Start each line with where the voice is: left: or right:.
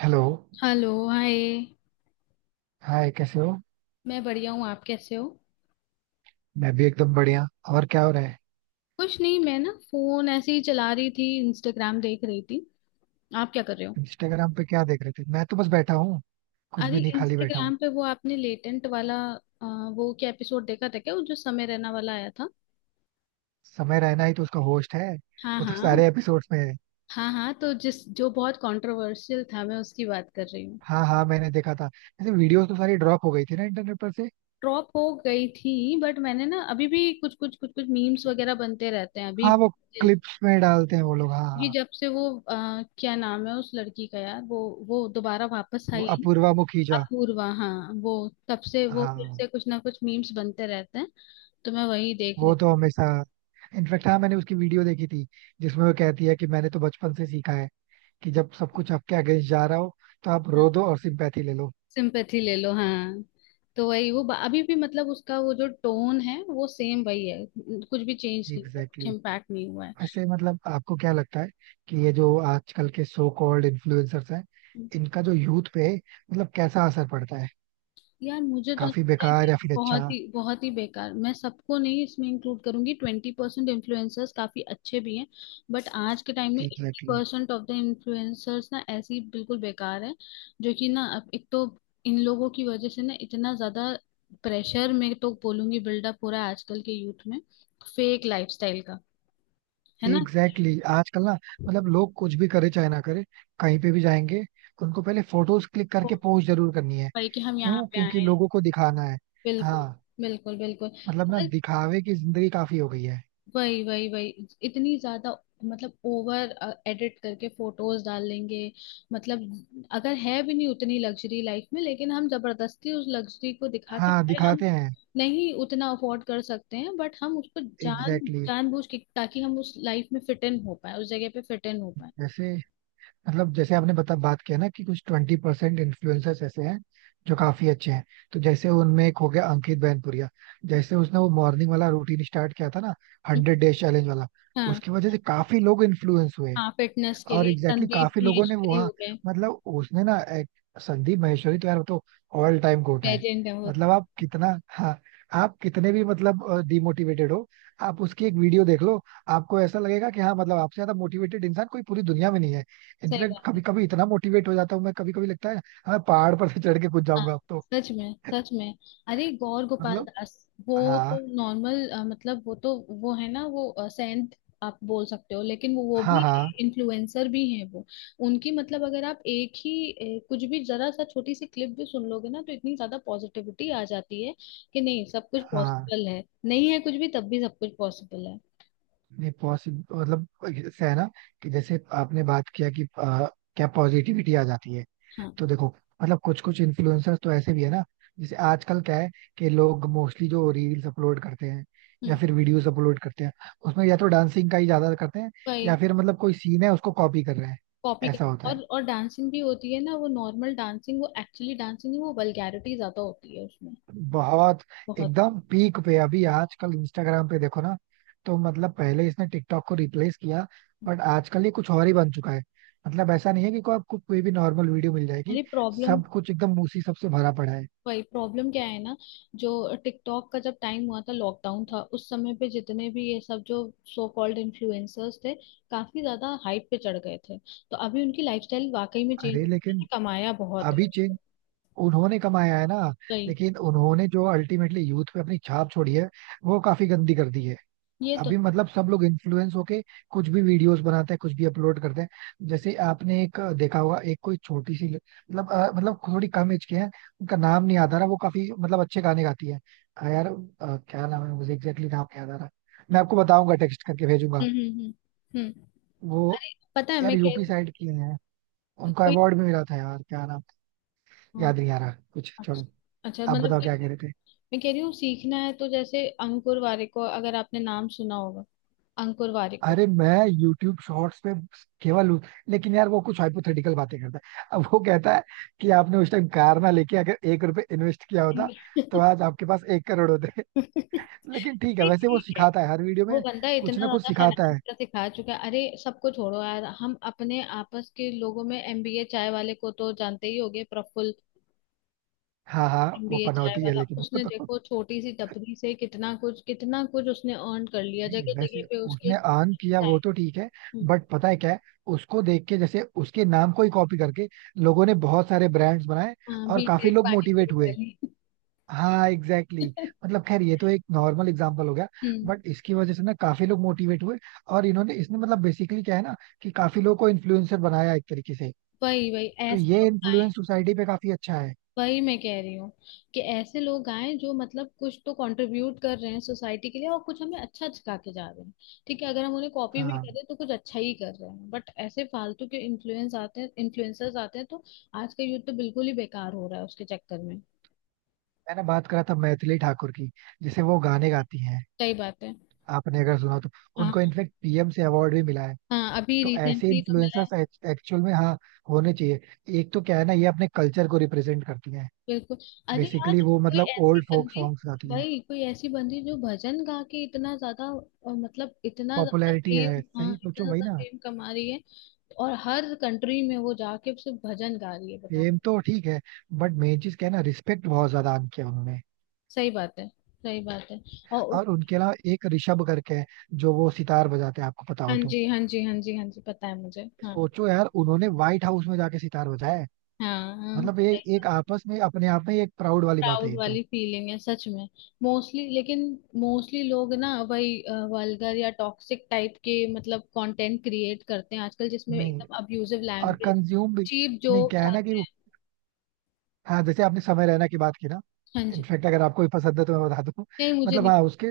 right: Hello.
left: Hello hi.
right: Hi, कैसे हो?
left: मैं बढ़िया हूँ, आप कैसे हो?
right: मैं भी एकदम बढ़िया. और क्या हो रहा है?
left: कुछ नहीं, मैं ना फोन ऐसे ही चला रही थी, इंस्टाग्राम देख रही थी। आप क्या कर रहे हो?
right: इंस्टाग्राम पे क्या देख रहे थे? मैं तो बस बैठा हूँ, कुछ
left: अरे
right: भी नहीं, खाली बैठा हूँ.
left: इंस्टाग्राम पे वो आपने लेटेंट वाला वो क्या एपिसोड देखा था क्या, वो जो समय रैना वाला आया था?
right: समय रहना ही तो उसका होस्ट है.
left: हाँ,
right: वो तो
left: हाँ।
right: सारे एपिसोड्स में है.
left: हाँ, हाँ, तो जिस जो बहुत कंट्रोवर्शियल था मैं उसकी बात कर रही हूँ।
right: हाँ हाँ, मैंने देखा था. ऐसे वीडियोस तो सारी ड्रॉप हो गई थी ना इंटरनेट पर से.
left: ड्रॉप हो गई थी। बट मैंने ना अभी भी कुछ कुछ कुछ कुछ मीम्स वगैरह बनते रहते हैं अभी।
right: हाँ, वो क्लिप्स में डालते हैं वो लोग. हाँ
left: ये
right: हाँ,
left: जब से वो क्या नाम है उस लड़की का यार, वो दोबारा वापस
right: वो
left: आई।
right: अपूर्वा मुखीजा.
left: अपूर्वा, हाँ वो तब से वो फिर से
right: हाँ,
left: कुछ ना कुछ मीम्स बनते रहते हैं। तो मैं वही देख
right: वो
left: रही
right: तो हमेशा. इनफेक्ट हाँ, मैंने उसकी वीडियो देखी थी जिसमें वो कहती है कि मैंने तो बचपन से सीखा है कि जब सब कुछ आपके अगेंस्ट जा रहा हो तो आप
left: हूँ।
right: रो दो और सिंपैथी ले लो.
left: सिंपैथी ले लो, हाँ। तो वही वो अभी भी मतलब उसका वो जो टोन है वो सेम वही है, कुछ भी चेंज नहीं हुआ,
right: एग्जैक्टली
left: कुछ
right: exactly.
left: इम्पैक्ट नहीं हुआ।
right: ऐसे मतलब आपको क्या लगता है कि ये जो आजकल के सो कॉल्ड इन्फ्लुएंसर्स हैं,
left: है।
right: इनका जो यूथ पे मतलब कैसा असर पड़ता है?
left: यार मुझे तो
right: काफी
left: लगता है
right: बेकार
left: कि
right: या फिर अच्छा?
left: बहुत ही बेकार। मैं सबको नहीं इसमें इंक्लूड करूंगी, 20% इन्फ्लुएंसर्स काफी अच्छे भी हैं। बट आज के टाइम में eighty
right: exactly exactly.
left: Percent of the influencers ना ऐसे ही बिल्कुल बेकार है जो कि ना, अब एक तो इन लोगों की वजह से ना इतना ज्यादा प्रेशर में तो बोलूंगी, बिल्डअप हो रहा है आजकल के यूथ में, फेक लाइफस्टाइल का, है ना।
right: Exactly exactly. आजकल ना, मतलब लोग कुछ भी करे चाहे ना करे, कहीं पे भी जाएंगे, उनको पहले फोटोज क्लिक करके पोस्ट जरूर करनी है.
left: भाई कि हम यहाँ
right: क्यों?
left: पे आए
right: क्योंकि
left: हैं।
right: लोगों को दिखाना है.
left: बिल्कुल,
right: हाँ.
left: बिल्कुल, बिल्कुल।
right: मतलब ना
left: अगर,
right: दिखावे की जिंदगी काफी हो गई है.
left: वही वही वही इतनी ज्यादा, मतलब ओवर एडिट करके फोटोज डाल लेंगे, मतलब, अगर है भी नहीं उतनी लग्जरी लाइफ में, लेकिन हम जबरदस्ती उस लग्जरी को दिखा के,
right: हाँ
left: चाहे हम
right: दिखाते हैं.
left: नहीं उतना अफोर्ड कर सकते हैं, बट हम उसको जान
right: एग्जैक्टली exactly.
left: जानबूझ के ताकि हम उस लाइफ में फिट इन हो पाए, उस जगह पे फिट इन हो पाए।
right: जैसे मतलब, जैसे आपने बता बात किया ना कि कुछ 20% इन्फ्लुएंसर्स ऐसे हैं जो काफी अच्छे हैं. तो जैसे उनमें एक हो गया अंकित बैनपुरिया. जैसे उसने वो मॉर्निंग वाला रूटीन स्टार्ट किया था ना,
left: हम्म,
right: 100 डेज चैलेंज वाला.
left: हाँ।
right: उसकी वजह से काफी लोग इन्फ्लुएंस हुए.
left: हाँ, फिटनेस के
right: और
left: लिए
right: एग्जैक्टली exactly
left: संदीप
right: काफी लोगों ने वो,
left: महेश्वरी
right: हाँ
left: हो गए।
right: मतलब उसने ना एक, संदीप महेश्वरी तो यार वो तो ऑल टाइम गोट है.
left: लेजेंड है वो
right: मतलब
left: तो।
right: आप कितना, हाँ आप कितने भी मतलब डिमोटिवेटेड हो, आप उसकी एक वीडियो देख लो, आपको ऐसा लगेगा कि हाँ, मतलब आपसे ज्यादा मोटिवेटेड इंसान कोई पूरी दुनिया में नहीं है.
left: सही
right: इनफैक्ट
left: बात है।
right: कभी कभी इतना मोटिवेट हो जाता हूँ मैं, कभी कभी लगता है हाँ, मैं पहाड़ पर से चढ़ के कूद
left: हाँ,
right: जाऊंगा अब तो.
left: सच में, सच में। अरे गौर गोपाल
right: मतलब
left: दास। वो
right: हाँ
left: तो नॉर्मल, मतलब वो तो, वो है ना, वो सेंट आप बोल सकते हो, लेकिन वो
right: हाँ
left: भी
right: हाँ
left: इन्फ्लुएंसर भी हैं वो। उनकी, मतलब अगर आप एक ही कुछ भी जरा सा छोटी सी क्लिप भी सुन लोगे ना, तो इतनी ज्यादा पॉजिटिविटी आ जाती है कि नहीं, सब कुछ
right: हाँ,
left: पॉसिबल है, नहीं है कुछ भी तब भी सब कुछ पॉसिबल है।
right: नहीं पॉसिबल मतलब. ऐसा है ना कि जैसे आपने बात किया कि क्या पॉजिटिविटी आ जाती है?
left: हाँ।
right: तो देखो, मतलब कुछ कुछ इन्फ्लुएंसर्स तो ऐसे भी है ना, जैसे आजकल क्या है कि लोग मोस्टली जो रील्स अपलोड करते हैं या
left: हम्म,
right: फिर वीडियोस अपलोड करते हैं, उसमें या तो डांसिंग का ही ज्यादा करते हैं या
left: वही,
right: फिर मतलब कोई सीन है उसको कॉपी कर रहे हैं.
left: कॉपी कर,
right: ऐसा होता
left: और
right: है.
left: और डांसिंग भी होती है ना, वो नॉर्मल डांसिंग, वो एक्चुअली डांसिंग नहीं, वो वल्गैरिटी ज्यादा होती है उसमें।
right: बहुत
left: बहुत।
right: एकदम पीक पे अभी आजकल इंस्टाग्राम पे देखो ना, तो मतलब पहले इसने टिकटॉक को रिप्लेस किया, बट आजकल ये कुछ और ही बन चुका है. मतलब ऐसा नहीं है कि को आपको कोई भी नॉर्मल वीडियो मिल जाएगी.
left: अरे प्रॉब्लम,
right: सब कुछ एकदम उसी सबसे भरा पड़ा है.
left: वही प्रॉब्लम क्या है ना, जो टिकटॉक का जब टाइम हुआ था, लॉकडाउन था उस समय पे, जितने भी ये सब जो सो कॉल्ड इन्फ्लुएंसर्स थे, काफी ज्यादा हाइप पे चढ़ गए थे, तो अभी उनकी लाइफस्टाइल वाकई में चेंज।
right: अरे लेकिन
left: कमाया बहुत
right: अभी
left: है।
right: चेंज, उन्होंने कमाया है ना,
left: वही,
right: लेकिन उन्होंने जो अल्टीमेटली यूथ पे अपनी छाप छोड़ी है, वो काफी गंदी कर दी है.
left: ये तो।
right: अभी मतलब सब लोग इन्फ्लुएंस होके कुछ भी वीडियोस बनाते हैं, कुछ भी अपलोड करते हैं. जैसे आपने एक देखा होगा, एक कोई छोटी सी मतलब मतलब थोड़ी कम एज के हैं, उनका नाम नहीं याद आ रहा, वो काफी मतलब अच्छे गाने गाती है. यार क्या नाम है, मुझे एग्जैक्टली नाम नहीं याद आ रहा. मैं आपको बताऊंगा, टेक्स्ट करके भेजूंगा.
left: हम्म, हम्म, हम्म,
right: वो
left: अरे पता है
right: यार
left: मैं कह
right: यूपी
left: रही,
right: साइड की है, उनको
left: कोई,
right: अवार्ड भी मिला था यार. क्या नाम,
left: हाँ,
right: याद नहीं आ रहा, कुछ छोड़ो.
left: अच्छा, अच्छा,
right: आप
left: मतलब
right: बताओ
left: कोई,
right: क्या कह रहे थे?
left: मैं कह रही हूँ, सीखना है तो जैसे अंकुर वारिको, अगर आपने नाम सुना होगा, अंकुर वारिको।
right: अरे मैं YouTube शॉर्ट्स पे केवल उस- लेकिन यार वो कुछ हाइपोथेटिकल बातें करता है. अब वो कहता है कि आपने उस टाइम कार ना लेके अगर 1 रुपए इन्वेस्ट किया होता तो
left: नहीं,
right: आज आपके पास 1 करोड़ होते लेकिन ठीक है, वैसे वो
left: ठीक है।
right: सिखाता है हर वीडियो
left: वो
right: में
left: बंदा इतना
right: कुछ ना कुछ
left: ज्यादा
right: सिखाता
left: फाइनेंस
right: है.
left: का सिखा चुका है। अरे सबको छोड़ो यार, हम अपने आपस के लोगों में एमबीए चाय वाले को तो जानते ही होंगे, प्रफुल्ल।
right: हाँ हाँ, वो
left: एमबीए चाय
right: पनौती है
left: वाला,
right: लेकिन वो
left: उसने
right: तो
left: देखो छोटी सी टपरी से कितना कुछ, कितना कुछ उसने अर्न कर लिया,
right: नहीं
left: जगह जगह
right: वैसे
left: पे उसके
right: उसने अर्न किया
left: चाय,
right: वो तो ठीक है,
left: हम्म,
right: बट पता है क्या है, उसको देख के जैसे उसके नाम को ही कॉपी करके लोगों ने बहुत सारे ब्रांड्स बनाए
left: हाँ।
right: और काफी
left: बीटेक
right: लोग
left: पानीपुरी
right: मोटिवेट हुए.
left: वाली।
right: हाँ एग्जैक्टली exactly. मतलब खैर ये तो एक नॉर्मल एग्जांपल हो गया,
left: हम्म,
right: बट इसकी वजह से ना काफी लोग मोटिवेट हुए. और इन्होंने इसने मतलब बेसिकली क्या है ना कि काफी लोगों को इन्फ्लुएंसर बनाया एक तरीके से.
left: वही वही
right: तो
left: ऐसे
right: ये
left: लोग आए।
right: इन्फ्लुएंस सोसाइटी पे काफी अच्छा है.
left: वही मैं कह रही हूँ कि ऐसे लोग आए जो मतलब कुछ तो कंट्रीब्यूट कर रहे हैं सोसाइटी के लिए, और कुछ हमें अच्छा सिखा के जा रहे हैं। ठीक है, अगर हम उन्हें कॉपी भी
right: हाँ,
left: करें तो कुछ अच्छा ही कर रहे हैं। बट ऐसे फालतू के इन्फ्लुएंस आते हैं, इन्फ्लुएंसर्स आते हैं, तो आज का यूथ तो बिल्कुल ही बेकार हो रहा है उसके चक्कर में।
right: मैंने बात करा था मैथिली ठाकुर की, जिसे वो गाने गाती हैं,
left: सही बात है।
right: आपने अगर सुना हो तो. उनको
left: हाँ,
right: इनफेक्ट पीएम से अवार्ड भी मिला है.
left: हाँ, अभी
right: तो ऐसे
left: रिसेंटली तो मिला है।
right: इन्फ्लुएंसर्स एक्चुअल में हाँ होने चाहिए. एक तो क्या है ना, ये अपने कल्चर को रिप्रेजेंट करती हैं.
left: बिल्कुल। अरे यार
right: बेसिकली वो
left: कोई
right: मतलब
left: ऐसी
right: ओल्ड फोक
left: बंदी,
right: सॉन्ग्स गाती हैं.
left: भाई कोई ऐसी बंदी जो भजन गा के इतना ज्यादा मतलब इतना ज्यादा
right: पॉपुलैरिटी है,
left: फेम, हाँ
right: सही
left: इतना
right: सोचो वही
left: ज्यादा
right: ना.
left: फेम कमा रही है, और हर कंट्री में वो जाके सिर्फ भजन गा रही है, बताओ।
right: फेम तो ठीक है, बट मेन चीज क्या है ना, रिस्पेक्ट बहुत ज्यादा अर्न किया उन्होंने.
left: सही बात है, सही बात है। और
right: और उनके अलावा एक ऋषभ करके है, जो वो सितार बजाते हैं, आपको पता
left: हाँ
right: हो तो.
left: जी, हाँ जी, हाँ जी, हाँ जी, पता है मुझे, हाँ।
right: सोचो यार, उन्होंने व्हाइट हाउस में जाके सितार बजाया है.
left: हाँ, हाँ,
right: मतलब ये
left: सही बात।
right: एक आपस में, अपने आप में एक प्राउड वाली बात है
left: प्राउड
right: ये तो.
left: वाली फीलिंग है, सच में। मोस्टली लेकिन, मोस्टली लोग ना वही वल्गर या टॉक्सिक टाइप के मतलब कंटेंट क्रिएट करते हैं आजकल, जिसमें
right: नहीं
left: एकदम अब्यूजिव
right: और
left: लैंग्वेज,
right: कंज्यूम भी.
left: चीप
right: नहीं
left: जोक्स
right: क्या है ना कि
left: आते
right: वो,
left: हैं।
right: हाँ जैसे आपने समय रहना की बात की ना,
left: हाँ जी।
right: इनफैक्ट अगर आपको भी पसंद है तो मैं बता दूं
left: नहीं, मुझे
right: मतलब
left: नहीं।
right: हाँ उसके,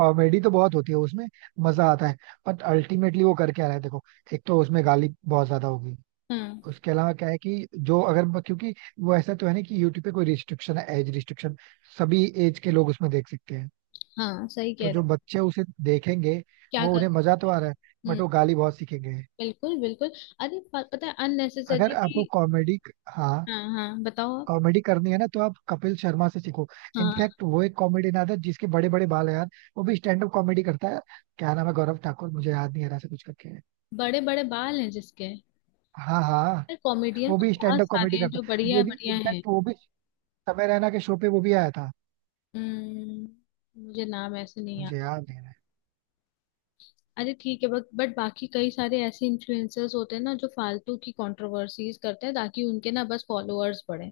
right: कॉमेडी तो बहुत होती है उसमें, मजा आता है, बट अल्टीमेटली वो कर क्या रहा है देखो. एक तो उसमें गाली बहुत ज्यादा होगी.
left: हाँ,
right: उसके अलावा क्या है कि जो, अगर क्योंकि वो ऐसा तो है नहीं कि यूट्यूब पे कोई रिस्ट्रिक्शन है, एज रिस्ट्रिक्शन. सभी एज के लोग उसमें देख सकते हैं.
left: हाँ, सही कह
right: तो
left: रहे
right: जो
left: हो।
right: बच्चे उसे देखेंगे,
left: क्या
right: वो
left: कर,
right: उन्हें मजा तो आ रहा है बट
left: हम्म,
right: वो गाली बहुत सीखेंगे.
left: बिल्कुल, बिल्कुल। अरे पता है
right: अगर
left: अननेसेसरी।
right: आपको कॉमेडी, हाँ
left: हाँ, हाँ, बताओ आप।
right: कॉमेडी करनी है ना तो आप कपिल शर्मा से सीखो.
left: हाँ,
right: इनफैक्ट वो एक कॉमेडियन था जिसके बड़े बड़े बाल है यार, वो भी स्टैंड अप कॉमेडी करता है. क्या नाम है, गौरव ठाकुर, मुझे याद नहीं आ रहा, से कुछ करके है.
left: बड़े बड़े बाल हैं जिसके?
right: हाँ हाँ,
left: यार
right: वो
left: कॉमेडियंस
right: भी स्टैंड
left: बहुत
right: अप
left: सारे
right: कॉमेडी
left: हैं
right: करता
left: जो
right: है.
left: बढ़िया
right: ये भी
left: बढ़िया हैं।
right: इनफैक्ट वो भी समय रैना के शो पे वो भी आया था.
left: हम्म, मुझे नाम ऐसे नहीं
right: मुझे
left: याद।
right: याद नहीं रहा.
left: अरे ठीक है, बट बाकी कई सारे ऐसे इन्फ्लुएंसर्स होते हैं ना जो फालतू की कंट्रोवर्सीज करते हैं ताकि उनके ना बस फॉलोअर्स बढ़े।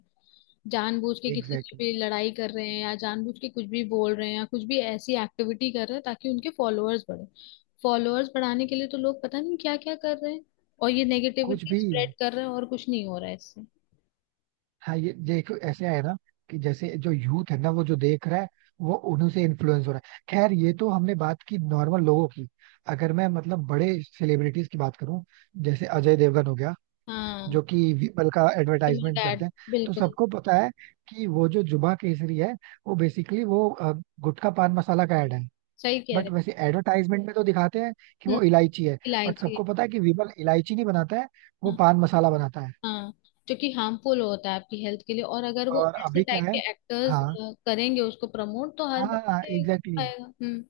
left: जानबूझ के किसी से
right: एग्जैक्टली exactly.
left: भी लड़ाई कर रहे हैं, या जानबूझ के कुछ भी बोल रहे हैं, या कुछ भी ऐसी एक्टिविटी कर रहे हैं ताकि उनके फॉलोअर्स बढ़े। फॉलोअर्स बढ़ाने के लिए तो लोग पता नहीं क्या क्या कर रहे हैं, और ये
right: कुछ
left: नेगेटिविटी
right: भी
left: स्प्रेड कर रहे हैं, और कुछ नहीं हो रहा है इससे।
right: हाँ, ये देखो ऐसे है ना कि जैसे जो यूथ है ना, वो जो देख रहा है, वो उन्हीं से इन्फ्लुएंस हो रहा है. खैर ये तो हमने बात की नॉर्मल लोगों की. अगर मैं मतलब बड़े सेलिब्रिटीज की बात करूं, जैसे अजय देवगन हो गया,
left: हाँ,
right: जो कि विपल का एडवर्टाइजमेंट
left: डैड,
right: करते हैं. तो
left: बिल्कुल,
right: सबको पता है कि वो जो जुबा केसरी है, वो बेसिकली वो गुटखा पान मसाला का ऐड है.
left: सही कह
right: बट
left: रहे
right: वैसे एडवर्टाइजमेंट में तो दिखाते हैं कि
left: हैं। हम्म,
right: वो इलायची है. बट
left: इलायची।
right: सबको पता है कि विपल इलायची नहीं बनाता है, वो
left: हाँ।
right: पान मसाला बनाता है.
left: हाँ, जो कि हार्मफुल होता है आपकी हेल्थ के लिए, और अगर वो
right: और
left: ऐसे
right: अभी क्या
left: टाइप
right: है,
left: के एक्टर्स
right: हाँ
left: करेंगे उसको प्रमोट, तो हर
right: हाँ
left: बच्चे
right: एग्जैक्टली exactly.
left: आएगा। हम्म,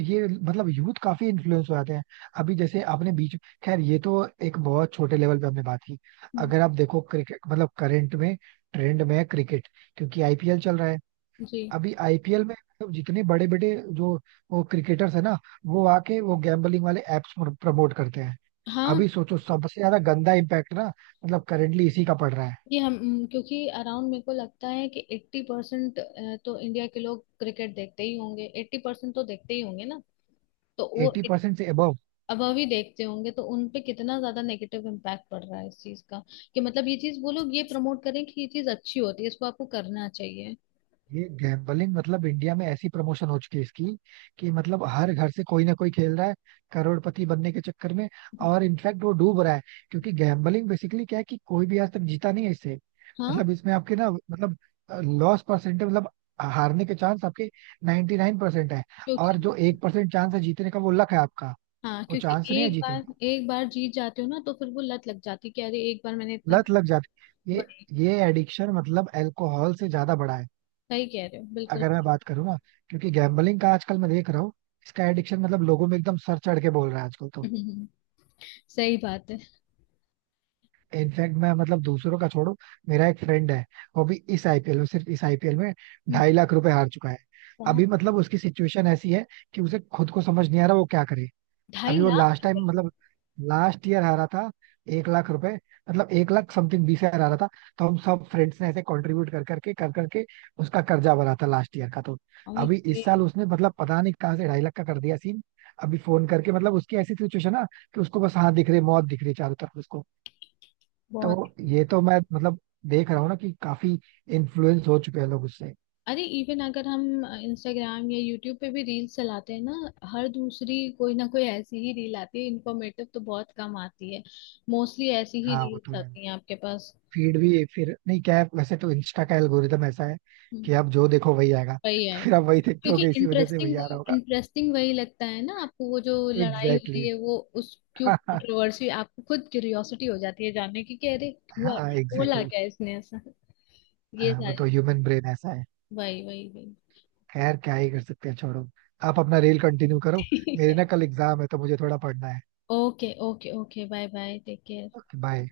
right: ये मतलब यूथ काफी इन्फ्लुएंस हो जाते हैं. अभी जैसे आपने बीच, खैर ये तो एक बहुत छोटे लेवल पे हमने बात की.
left: हम्म,
right: अगर आप देखो क्रिकेट, मतलब करंट में ट्रेंड में है क्रिकेट, क्योंकि आईपीएल चल रहा है.
left: जी
right: अभी आईपीएल में मतलब जितने बड़े बड़े जो वो क्रिकेटर्स है ना, वो आके वो गैम्बलिंग वाले एप्स प्रमोट करते हैं.
left: हाँ।
right: अभी सोचो सबसे ज्यादा गंदा इम्पैक्ट ना, मतलब करेंटली इसी का पड़ रहा है.
left: ये हम, क्योंकि अराउंड मेरे को लगता है कि 80% तो इंडिया के लोग क्रिकेट देखते ही होंगे, 80% तो देखते ही होंगे ना, तो वो
right: एटी परसेंट से अबव.
left: अब अभी देखते होंगे तो उन पे कितना ज्यादा नेगेटिव इम्पैक्ट पड़ रहा है इस चीज का, कि मतलब ये चीज वो लोग ये प्रमोट करें कि ये चीज अच्छी होती है, इसको आपको करना चाहिए।
right: ये गैम्बलिंग मतलब इंडिया में ऐसी प्रमोशन हो चुकी है इसकी कि मतलब हर घर से कोई ना कोई खेल रहा है, करोड़पति बनने के चक्कर में. और इनफैक्ट वो डूब रहा है, क्योंकि गैम्बलिंग बेसिकली क्या है कि कोई भी आज तक जीता नहीं है इससे.
left: हाँ
right: मतलब इसमें आपके ना, मतलब लॉस परसेंट है, मतलब हारने के चांस आपके 99% 9% है.
left: क्योंकि
right: और जो 1% चांस है जीतने का, वो लक है आपका,
left: हाँ
right: वो
left: क्योंकि
right: चांस नहीं है
left: एक
right: जीतने
left: बार,
right: का.
left: एक बार जीत जाते हो ना तो फिर वो लत लग जाती है कि अरे एक बार मैंने इतना
right: लत लग जाती है. ये
left: बड़े,
right: ये एडिक्शन मतलब अल्कोहल से ज्यादा बड़ा है.
left: सही कह रहे हो, बिल्कुल।
right: अगर मैं बात करूँ ना, क्योंकि गैम्बलिंग का आजकल मैं देख रहा हूँ, इसका एडिक्शन मतलब लोगों में एकदम सर चढ़ के बोल रहा है आजकल तो.
left: हम्म, सही बात है।
right: इनफैक्ट मैं मतलब दूसरों का छोड़ो, मेरा एक फ्रेंड है, वो भी इस आईपीएल में, सिर्फ इस आईपीएल में
left: हम्म,
right: 2.5 लाख रुपए हार चुका है.
left: बहुत।
right: अभी मतलब उसकी सिचुएशन ऐसी है कि उसे खुद को समझ नहीं आ रहा वो क्या करे.
left: ढाई
right: अभी वो
left: लाख
right: लास्ट टाइम
left: रुपए
right: मतलब लास्ट ईयर हारा था 1 लाख रुपए, मतलब 1 लाख समथिंग 20 हजार हारा था. तो हम सब फ्रेंड्स ने ऐसे कंट्रीब्यूट कर करके उसका कर्जा भरा था लास्ट ईयर का. तो
left: और ये
right: अभी इस साल उसने मतलब पता नहीं कहाँ से 2.5 लाख का कर दिया सीन. अभी फोन करके मतलब उसकी ऐसी सिचुएशन ना कि उसको बस हाथ दिख रही है, मौत दिख रही है चारों तरफ उसको.
left: बहुत।
right: तो ये तो मैं मतलब देख रहा हूँ ना कि काफी इन्फ्लुएंस हो चुके हैं लोग उससे.
left: अरे इवन अगर हम इंस्टाग्राम या यूट्यूब पे भी रील्स चलाते हैं ना, हर दूसरी कोई ना कोई ऐसी ही रील आती है, इन्फॉर्मेटिव तो बहुत कम आती है। मोस्टली ऐसी ही
right: हाँ वो तो
left: रील्स
right: है.
left: आती हैं आपके पास।
right: फीड भी फिर, नहीं क्या है, वैसे तो इंस्टा का एल्गोरिदम ऐसा है कि
left: हम्म।
right: आप जो देखो वही आएगा.
left: वही
right: तो
left: है।
right: फिर आप वही देखते
left: क्योंकि
right: होगे, इसी वजह से
left: इंटरेस्टिंग
right: वही
left: वो,
right: आ रहा होगा.
left: इंटरेस्टिंग वही लगता है ना आपको, वो जो लड़ाई हो
right: एग्जैक्टली
left: रही
right: exactly.
left: है, वो उस क्यों कंट्रोवर्सी, आपको खुद क्यूरियोसिटी हो जाती है जानने की कि अरे,
right: हाँ
left: हुआ क्या,
right: एग्जैक्टली
left: बोला क्या
right: exactly.
left: इसने ऐसा, ये
right: हाँ वो
left: सारी
right: तो ह्यूमन ब्रेन ऐसा है.
left: वही वही वही।
right: खैर क्या ही कर सकते हैं, छोड़ो, आप अपना रेल कंटिन्यू करो.
left: ठीक
right: मेरे
left: है।
right: ना कल एग्जाम है तो मुझे थोड़ा पढ़ना है.
left: Okay, okay, okay, bye bye, take care.
right: Okay bye.